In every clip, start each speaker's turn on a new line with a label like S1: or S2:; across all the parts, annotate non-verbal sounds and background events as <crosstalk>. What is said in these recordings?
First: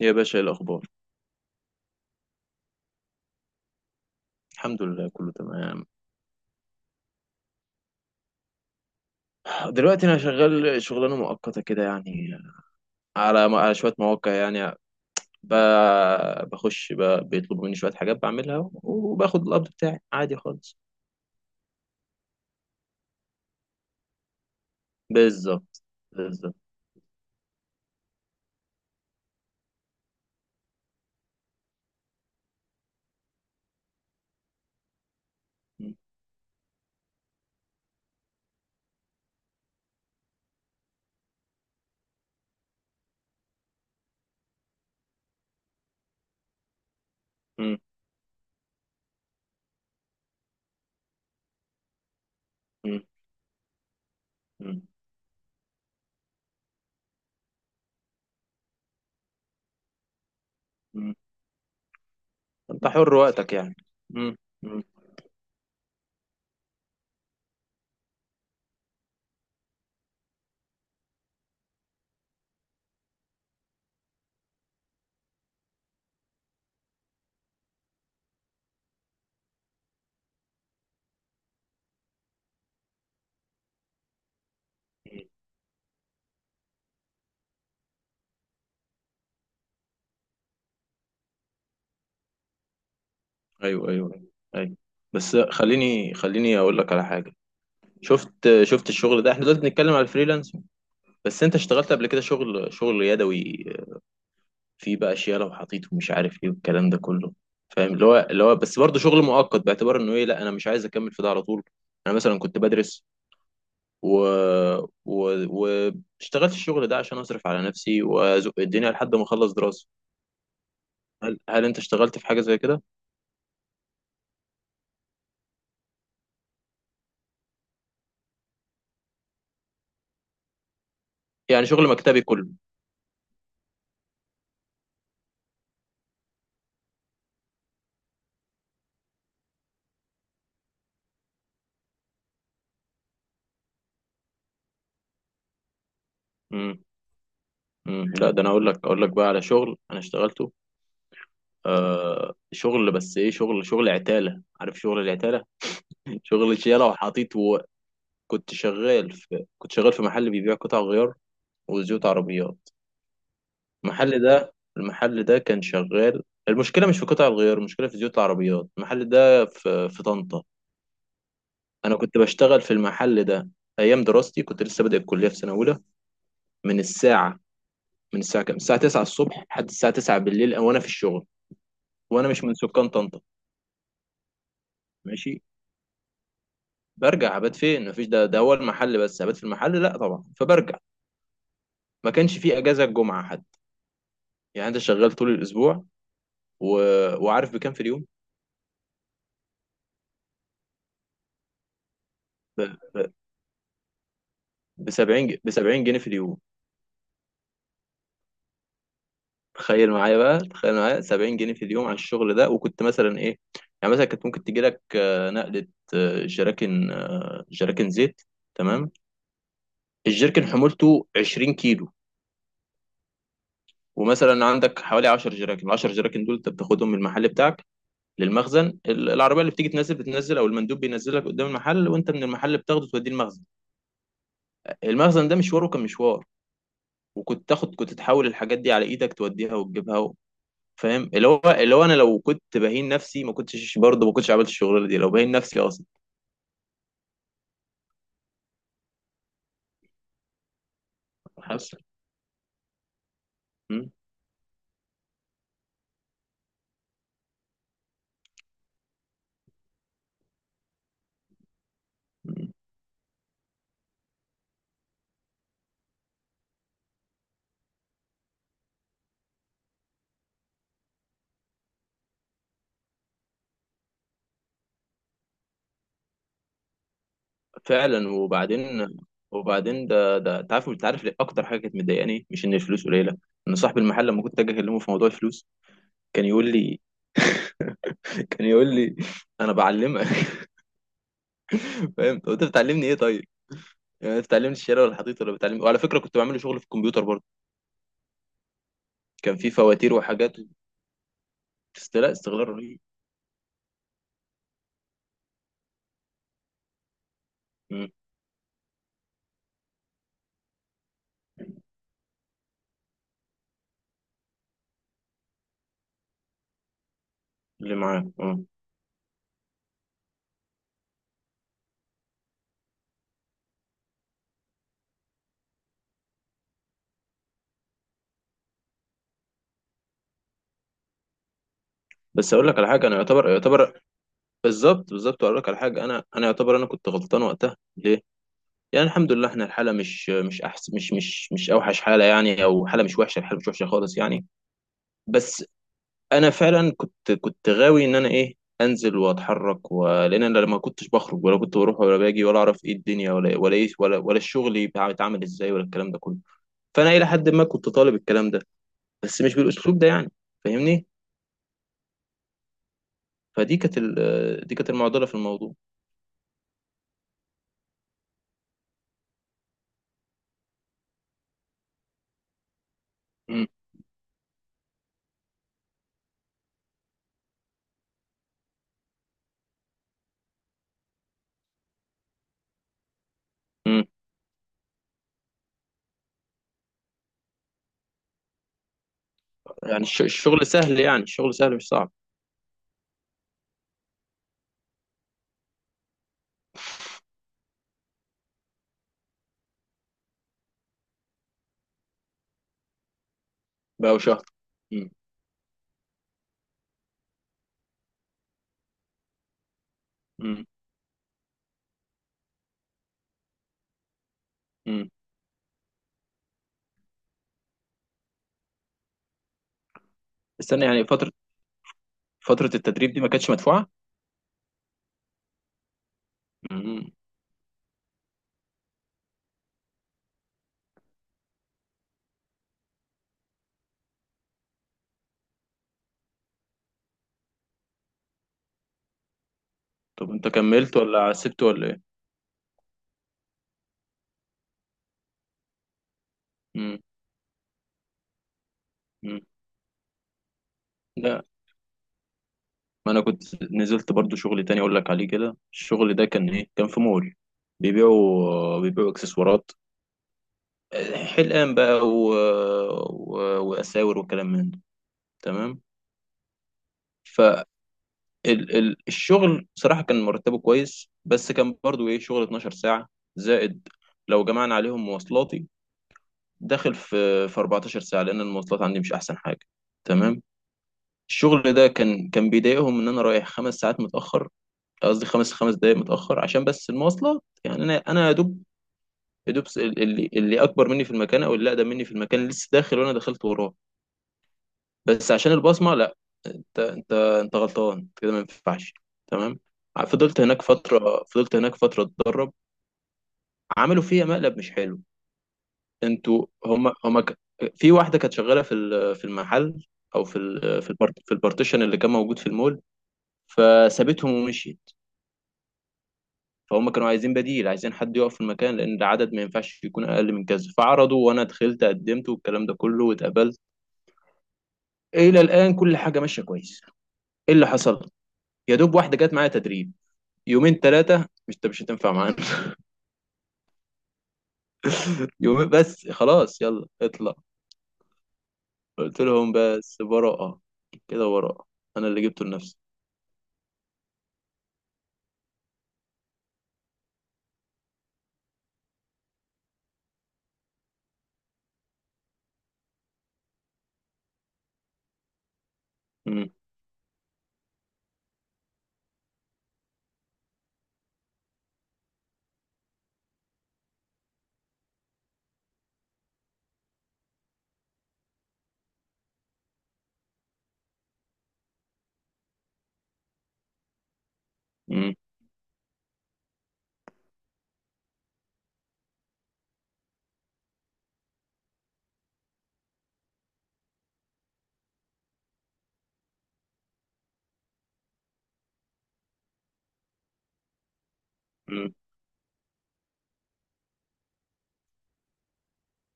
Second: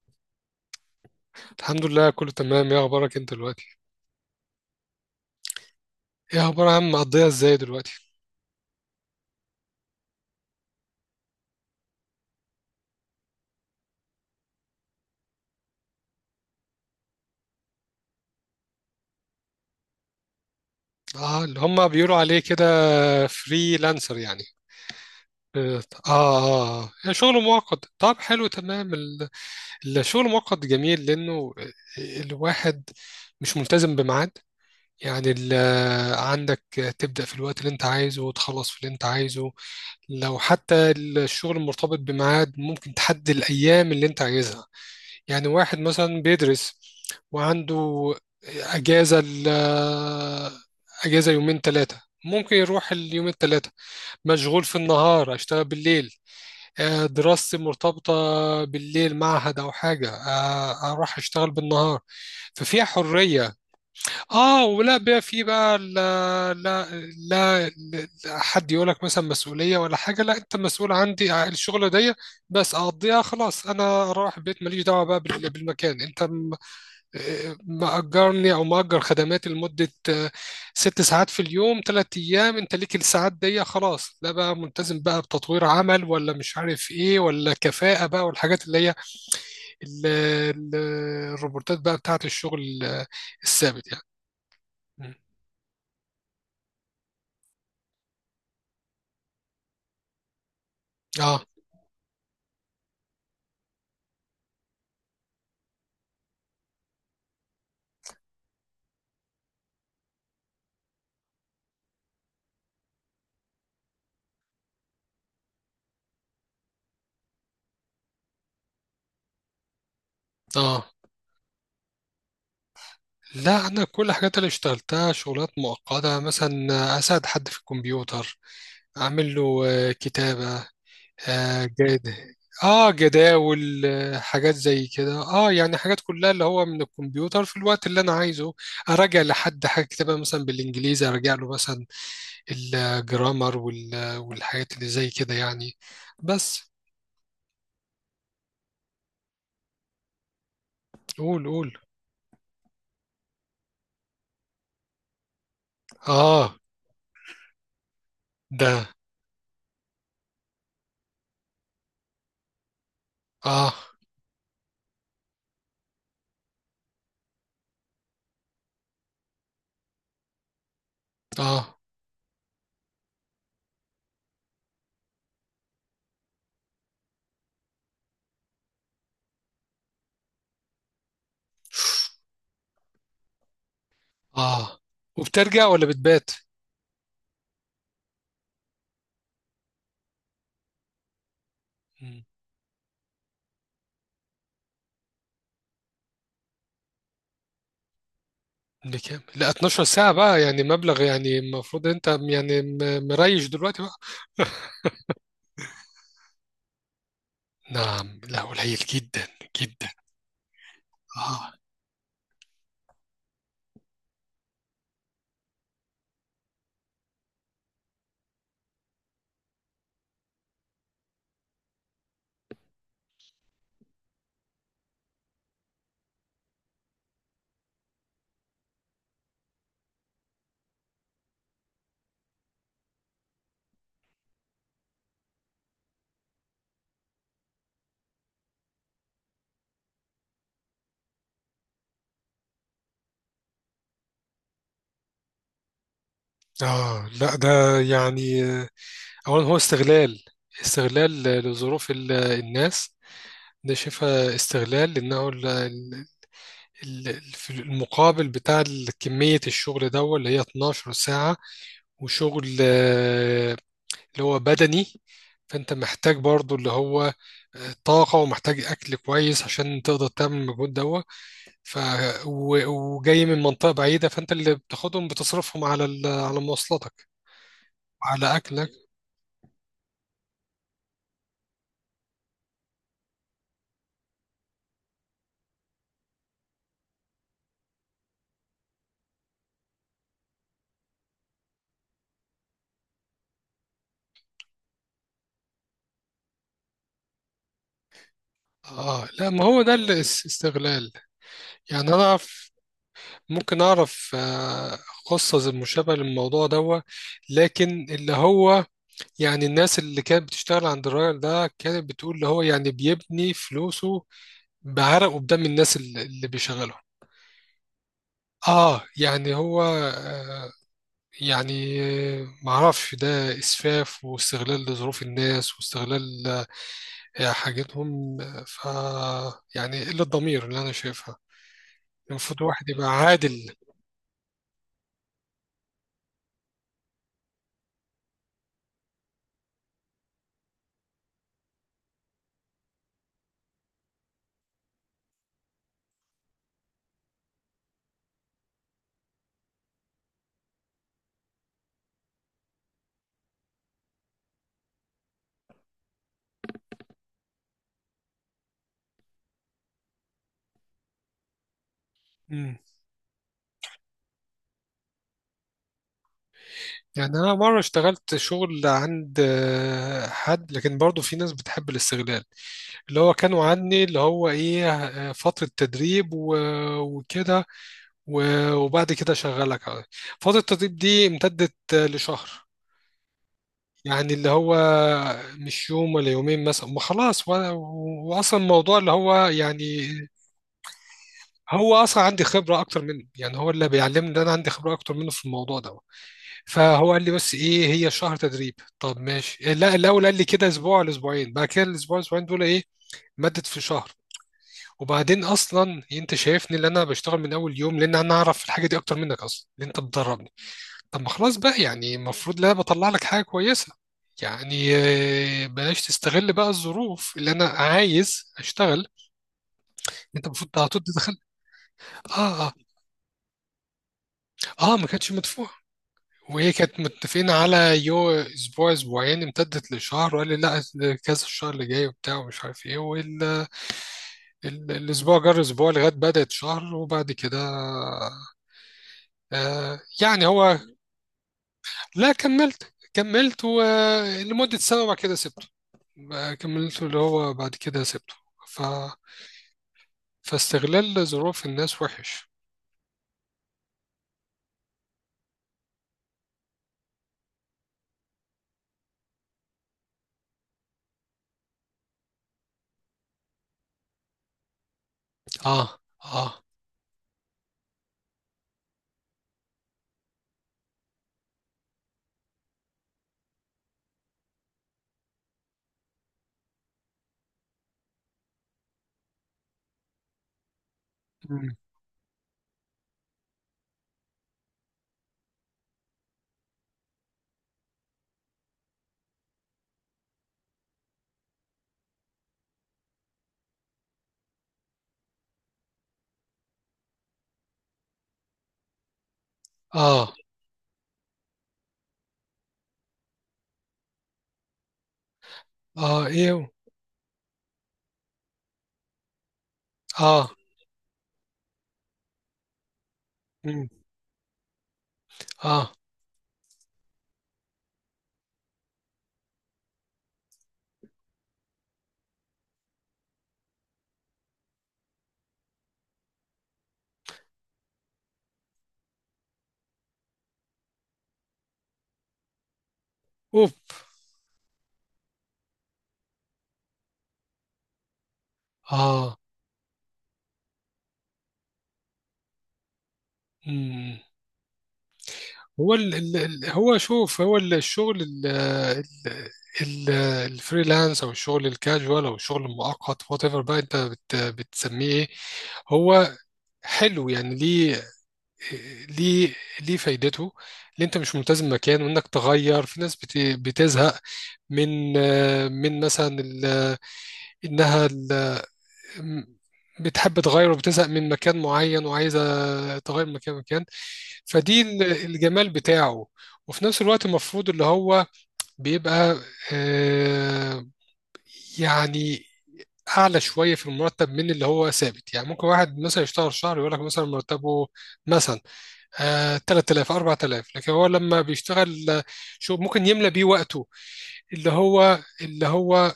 S1: يا باشا، إيه الأخبار؟
S2: الحمد لله، كله تمام. ايه اخبارك انت دلوقتي؟
S1: الحمد لله كله تمام.
S2: ايه اخبار يا عم، مقضيها ازاي دلوقتي؟
S1: دلوقتي أنا شغال شغلانة مؤقتة كده يعني على شوية مواقع، يعني ب... بخش ب... بيطلبوا مني شوية حاجات بعملها وباخد القبض بتاعي عادي خالص.
S2: اه، اللي هم بيقولوا عليه كده، فريلانسر يعني. اه،
S1: بالظبط بالظبط.
S2: اه، آه. يعني شغل مؤقت، طب حلو تمام. الشغل المؤقت جميل لانه الواحد مش ملتزم بميعاد. يعني ال-
S1: م-
S2: عندك تبدأ في الوقت اللي انت عايزه، وتخلص في اللي انت عايزه. لو حتى الشغل مرتبط بميعاد ممكن تحدد الأيام اللي انت عايزها. يعني واحد مثلا بيدرس
S1: م-
S2: وعنده أجازة ال أجازة يومين ثلاثة، ممكن يروح
S1: م-
S2: اليومين الثلاثة. مشغول في
S1: م-
S2: النهار أشتغل بالليل. دراستي مرتبطة بالليل، معهد أو حاجة.
S1: م.
S2: أروح أشتغل بالنهار. ففيها
S1: أنت حر وقتك
S2: حرية.
S1: يعني. م-
S2: آه،
S1: م-
S2: ولا بقى، في بقى، لا لا، لا لا، حد يقولك مثلا مسؤولية ولا حاجة. لا، أنت مسؤول عندي الشغلة دي، بس أقضيها خلاص أنا أروح البيت، ماليش دعوة بقى بالمكان. أنت مأجرني أو مأجر خدماتي لمدة ست ساعات في اليوم، تلات أيام. أنت ليك الساعات دي خلاص، لا بقى ملتزم بقى
S1: م.
S2: بتطوير عمل، ولا مش عارف إيه، ولا كفاءة بقى، والحاجات اللي هي ال- ال- الروبورتات بقى بتاعة الشغل، الثابت
S1: أيوه
S2: يعني.
S1: أيوه أيوه.
S2: م.
S1: بس خليني أقول لك على حاجة. شفت الشغل ده، احنا دلوقتي بنتكلم على الفريلانس،
S2: آه،
S1: بس انت اشتغلت قبل كده شغل يدوي، في بقى اشياء لو حطيته مش عارف ايه والكلام ده كله، فاهم اللي هو بس برضه شغل مؤقت باعتبار انه ايه، لا انا مش عايز اكمل في ده على طول. انا مثلا كنت بدرس و و واشتغلت الشغل ده عشان اصرف على نفسي وازق الدنيا لحد ما اخلص دراسه.
S2: آه،
S1: هل انت اشتغلت في حاجه زي كده؟
S2: لا أنا كل الحاجات اللي اشتغلتها شغلات مؤقتة. مثلا أساعد حد في الكمبيوتر، أعمل له كتابة، آه
S1: يعني شغل
S2: جد
S1: مكتبي كله.
S2: اه جداول، حاجات زي كده. اه، يعني حاجات كلها اللي هو من الكمبيوتر في الوقت اللي انا عايزه. اراجع لحد حاجه كتابها مثلا بالانجليزي، اراجع له مثلا الجرامر والحاجات اللي زي كده يعني. بس.
S1: امم لا ده انا اقول لك بقى على شغل انا اشتغلته.
S2: قول قول.
S1: آه شغل، بس ايه؟ شغل عتاله، عارف شغل العتاله؟ <laughs>
S2: اه،
S1: شغل شيله وحاطيت.
S2: ده،
S1: كنت شغال في محل بيبيع قطع غيار وزيوت عربيات.
S2: اه،
S1: المحل ده كان شغال. المشكلة مش في قطع الغيار، المشكلة في زيوت العربيات. المحل ده في طنطا.
S2: اه،
S1: أنا كنت بشتغل في المحل ده أيام دراستي، كنت لسه بادئ الكلية في سنة أولى. من الساعة من الساعة كام؟ الساعة 9 الصبح لحد الساعة 9 بالليل وأنا في الشغل، وأنا مش من سكان طنطا.
S2: اه.
S1: ماشي.
S2: وبترجع ولا بتبات؟
S1: برجع أبات فين؟ مفيش، ده هو المحل، بس أبات في المحل لا طبعا، فبرجع. ما
S2: مم.
S1: كانش فيه أجازة الجمعة حتى، يعني أنت شغال طول الأسبوع و... وعارف بكام في اليوم؟
S2: بكام؟ لا، 12 ساعة بقى يعني، مبلغ يعني، المفروض انت
S1: ب...
S2: يعني
S1: ب...
S2: مريش دلوقتي بقى. <laughs>
S1: ب 70 ب 70 جنيه في اليوم.
S2: نعم؟ لا، قليل جدا. جدا.
S1: تخيل معايا بقى، تخيل معايا 70
S2: اه،
S1: جنيه في اليوم على الشغل ده. وكنت مثلا ايه، يعني مثلا كانت ممكن تجي لك نقلة، جراكن، جراكن زيت. تمام. الجركن حمولته 20 كيلو، ومثلا عندك حوالي 10 جراكن. ال 10 جراكن دول انت بتاخدهم من المحل بتاعك للمخزن. العربيه اللي بتيجي تنزل بتنزل او المندوب بينزلك قدام المحل، وانت من المحل بتاخده توديه المخزن. المخزن ده مشواره كان مشوار، وكنت تاخد كنت تحول الحاجات دي على ايدك توديها وتجيبها. فاهم اللي هو انا لو كنت بهين نفسي ما كنتش برضه، ما كنتش عملت الشغلانه دي لو بهين نفسي اصلا.
S2: اه، لا ده، يعني اولا هو استغلال، استغلال
S1: حصل.
S2: الناس. ده
S1: مم.
S2: شايفها استغلال لانه في المقابل بتاع كمية الشغل ده، اللي هي 12 ساعة.
S1: مم.
S2: وشغل اللي هو بدني. فانت محتاج برضو اللي هو طاقة، ومحتاج أكل كويس عشان تقدر تعمل المجهود ده. ف... و- وجاي من منطقة بعيدة، فأنت اللي بتاخدهم بتصرفهم على مواصلاتك،
S1: فعلا.
S2: على أكلك.
S1: وبعدين ده انت عارف ليه اكتر حاجه كانت مضايقاني مش ان الفلوس قليله؟ ان صاحب المحل لما كنت اجي اكلمه في موضوع الفلوس كان يقول لي، <laughs> كان يقول لي انا بعلمك. <laughs> فاهم؟ طب انت بتعلمني ايه طيب؟ يعني انت بتعلمني الشارع ولا الحضيض ولا بتعلمني؟ وعلى فكره كنت بعمل له شغل في الكمبيوتر برضه،
S2: اه، لا
S1: كان
S2: ما
S1: في
S2: هو ده
S1: فواتير وحاجات.
S2: الاستغلال. يعني انا
S1: لا استغلال
S2: اعرف،
S1: رهيب.
S2: ممكن اعرف قصة زي مشابهة للموضوع ده، لكن
S1: مم.
S2: اللي هو يعني الناس اللي كانت بتشتغل عند الراجل ده، كانت بتقول اللي هو يعني بيبني فلوسه بعرق وبدم الناس اللي بيشغله.
S1: اللي معاه اه.
S2: اه، يعني هو، آه، يعني معرفش، ده اسفاف واستغلال لظروف الناس، واستغلال حاجتهم. آه، ف يعني قلة ضمير اللي انا شايفها.
S1: بس
S2: المفروض
S1: اقول لك على
S2: الواحد يبقى
S1: حاجه، انا يعتبر
S2: عادل.
S1: يعتبر بالظبط بالظبط. اقول لك على حاجه، انا يعتبر انا كنت غلطان وقتها. ليه؟ يعني الحمد لله احنا الحاله مش احس، مش اوحش حاله يعني، او حاله مش وحشه، الحاله مش وحشه خالص يعني. بس انا فعلا كنت غاوي ان انا ايه، انزل واتحرك لان انا لما كنتش بخرج ولا كنت بروح ولا باجي ولا اعرف ايه الدنيا ولا ايه ولا الشغل يبقى بيتعمل ازاي ولا الكلام ده كله. فانا الى حد ما كنت طالب الكلام ده، بس مش بالاسلوب ده يعني، فاهمني.
S2: مم.
S1: فدي كانت ال... دي كانت المعضله في الموضوع.
S2: يعني أنا مرة اشتغلت شغل عند حد، لكن برضو في ناس بتحب الاستغلال. اللي هو كانوا عني اللي هو إيه، فترة تدريب وكده، وبعد كده شغلك. فترة التدريب دي امتدت لشهر. يعني اللي هو مش يوم ولا يومين، مثلا ما خلاص وأصلا الموضوع اللي هو يعني،
S1: يعني الشغل سهل، يعني الشغل سهل مش
S2: هو
S1: صعب.
S2: أصلا عندي خبرة أكتر منه. يعني هو اللي بيعلمني إن أنا عندي خبرة أكتر منه في الموضوع ده. فهو قال لي بس ايه، هي شهر تدريب. طب ماشي. لا، الاول قال لي كده اسبوع لاسبوعين، بعد كده الاسبوع الاسبوعين دول ايه، مدد في شهر.
S1: بقى شهر. مم.
S2: وبعدين اصلا انت شايفني اللي انا بشتغل من اول يوم، لان انا اعرف الحاجه دي اكتر منك اصلا، اللي انت بتدربني.
S1: مم.
S2: طب ما خلاص بقى يعني، المفروض لا بطلع لك حاجه كويسه. يعني
S1: مم.
S2: بلاش تستغل بقى الظروف اللي انا عايز اشتغل. انت المفروض
S1: استنى،
S2: على طول
S1: يعني فترة،
S2: دخلت. اه،
S1: فترة
S2: اه،
S1: التدريب دي ما كانتش مدفوعة.
S2: اه، ما كانتش مدفوعه. وهي كانت
S1: مم.
S2: متفقين على اسبوع اسبوعين، امتدت لشهر، وقال لي لا، كذا الشهر اللي جاي وبتاع ومش عارف ايه الاسبوع جر اسبوع لغايه بدات شهر. وبعد كده، آه
S1: طب
S2: يعني
S1: انت
S2: هو،
S1: كملت ولا سبت ولا ايه؟
S2: لا كملت، ولمده سنه وبعد كده سبته. ما
S1: مم.
S2: كملت اللي هو، بعد كده سبته. ف...
S1: مم.
S2: فاستغلال
S1: لا
S2: ظروف الناس وحش.
S1: ما انا كنت نزلت برضو شغل تاني اقول لك عليه كده. الشغل ده كان ايه؟ كان في مول بيبيعوا اكسسوارات، حلقان بقى و... واساور وكلام من ده. تمام.
S2: اه، اه.
S1: ال ال الشغل صراحة كان مرتبه كويس، بس كان برضو ايه، شغل 12 ساعة زائد لو جمعنا عليهم مواصلاتي، داخل في 14 ساعة لأن المواصلات عندي مش أحسن حاجة. تمام. الشغل
S2: مم.
S1: ده كان بيضايقهم إن أنا رايح خمس ساعات متأخر، قصدي خمس دقايق متأخر عشان بس المواصلات. يعني أنا يا دوب، يا دوب اللي أكبر مني في المكان أو اللي أقدم مني في المكان لسه داخل وأنا دخلت وراه. بس عشان البصمه، لا، انت غلطان، انت كده ما ينفعش. تمام.
S2: اه،
S1: فضلت هناك فتره، فضلت هناك فتره اتدرب. عملوا فيها مقلب مش حلو.
S2: اه،
S1: انتوا
S2: ايه،
S1: في واحده كانت شغاله في المحل، او في
S2: اه.
S1: ال... في البارتيشن اللي كان موجود في المول،
S2: مم.
S1: فسابتهم ومشيت.
S2: اه.
S1: فهم كانوا عايزين بديل، عايزين حد يقف في المكان لان العدد ما ينفعش يكون اقل من كذا. فعرضوا وانا دخلت قدمت والكلام ده كله واتقبلت. الى الان كل حاجه ماشيه كويس. ايه اللي حصل؟ يا دوب واحده جت معايا تدريب يومين ثلاثة، مش هتنفع معانا.
S2: اوف.
S1: <laughs> يومين بس، خلاص يلا اطلع. قلت
S2: اه.
S1: لهم بس براءة، كده براءة، أنا اللي جبته لنفسي.
S2: مم. هو هو شوف، هو الشغل ال- الفريلانس او الشغل الكاجوال او الشغل المؤقت، وات ايفر بقى انت بتسميه ايه. هو
S1: مم.
S2: حلو يعني. ليه؟ ليه؟ ليه فايدته؟ اللي انت مش ملتزم مكان، وانك تغير في ناس بتزهق من، من مثلا انها، أم، بتحب تغير وبتزهق من مكان معين، وعايزة تغير من مكان مكان. فدي
S1: مم.
S2: الجمال بتاعه. وفي نفس الوقت المفروض اللي هو بيبقى آه، يعني أعلى شوية في المرتب من اللي هو ثابت. يعني ممكن واحد مثلا يشتغل شهر يقول لك مثلا مرتبه مثلا 3000 4000، لكن هو لما
S1: مم.
S2: بيشتغل شو، ممكن يملى بيه وقته. اللي هو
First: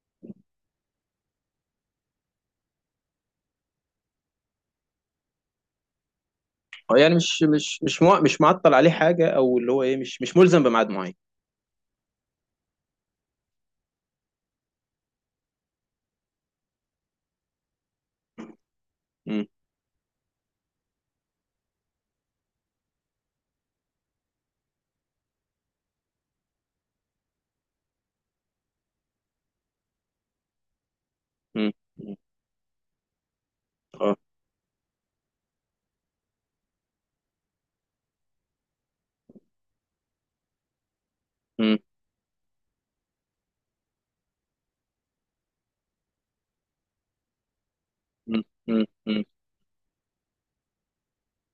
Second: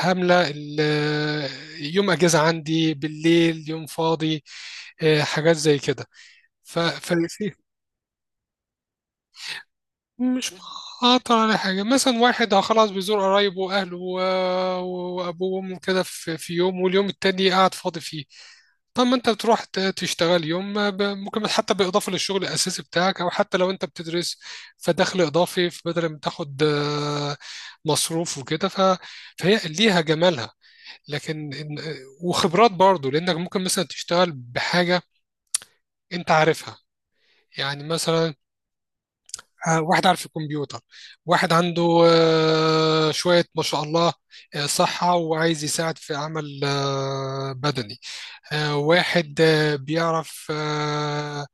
S2: هاملة يوم أجازة عندي، بالليل يوم فاضي، حاجات زي كده. ف-
S1: اه يعني مش
S2: ففي
S1: مش مش مع... مش معطل عليه حاجة، أو اللي هو إيه، مش
S2: مش
S1: ملزم بميعاد معين.
S2: مقاطع على حاجة. مثلا واحد خلاص بيزور قرايبه وأهله وأبوه وأمه كده في في يوم، واليوم التاني قاعد فاضي فيه. طب ما أنت
S1: مم.
S2: بتروح تشتغل يوم، ما ممكن حتى بالإضافة للشغل الأساسي بتاعك، أو حتى لو أنت بتدرس، فدخل إضافي بدل ما تاخد مصروف وكده. فهي ليها جمالها، لكن
S1: مم. مم.
S2: وخبرات برضو، لانك ممكن مثلا
S1: اه.
S2: تشتغل بحاجه انت عارفها. يعني مثلا واحد عارف الكمبيوتر، واحد
S1: مم.
S2: عنده شويه ما شاء الله صحه، وعايز يساعد في عمل بدني.
S1: مم. مم. مم.
S2: واحد بيعرف آه،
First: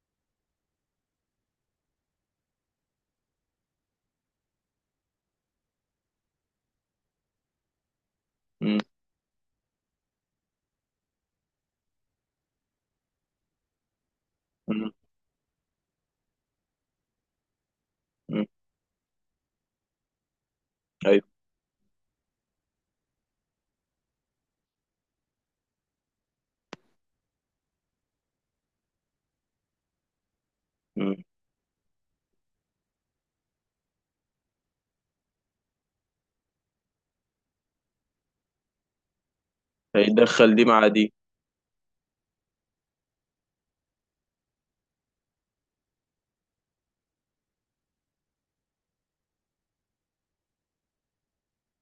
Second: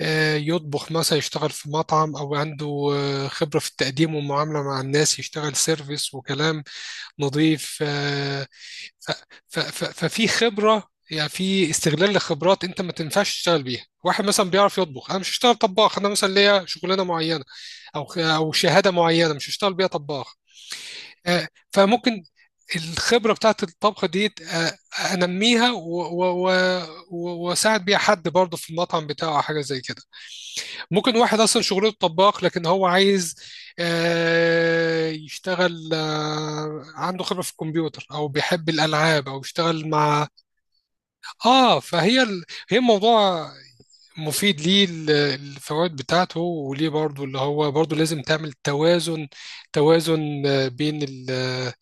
S2: آه، يطبخ، مثلا يشتغل في مطعم، او عنده خبره في التقديم والمعامله مع الناس، يشتغل سيرفيس وكلام نظيف.
S1: مم.
S2: ف- ففي خبرة يعني، في استغلال لخبرات انت ما تنفعش تشتغل بيها. واحد مثلا بيعرف
S1: مم.
S2: يطبخ، انا مش هشتغل طباخ انا، مثلا ليا شغلانة معينة
S1: مم.
S2: او شهادة معينة، مش هشتغل بيها طباخ.
S1: أيوه.
S2: فممكن الخبرة بتاعت الطبخ دي انميها واساعد بيها حد برضه في المطعم بتاعه، أو حاجة زي كده. ممكن
S1: مم.
S2: واحد اصلا شغله طباخ، لكن هو عايز يشتغل، عنده خبرة في الكمبيوتر، او بيحب الالعاب، او يشتغل مع.
S1: هيدخل دي مع دي.
S2: اه. هي الموضوع مفيد، ليه الفوائد بتاعته، وليه برضو اللي هو برضو لازم تعمل توازن. بين ال...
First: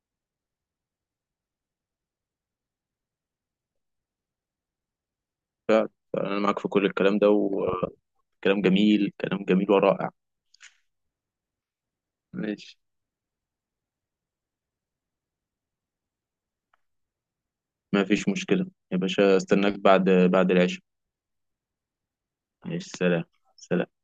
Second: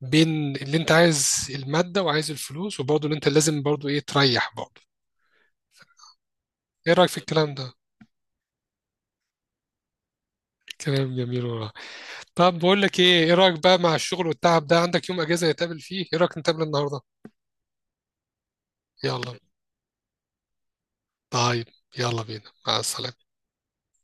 S2: بين اللي انت عايز المادة وعايز الفلوس، وبرضو اللي انت لازم برضو ايه، تريح برضو.
S1: أنا معاك في كل
S2: ايه رأيك في
S1: الكلام ده،
S2: الكلام ده؟
S1: وكلام جميل، كلام جميل ورائع.
S2: كلام جميل والله. طب
S1: ماشي.
S2: بقول لك ايه، ايه رايك بقى مع الشغل والتعب ده؟ عندك يوم اجازه نتقابل فيه؟ ايه رايك نتقابل النهارده؟
S1: ما فيش مشكلة. يا باشا،
S2: يلا.
S1: استناك بعد العشاء.
S2: طيب. يلا بينا،
S1: عليه
S2: مع
S1: السلام.
S2: السلامه.
S1: سلام.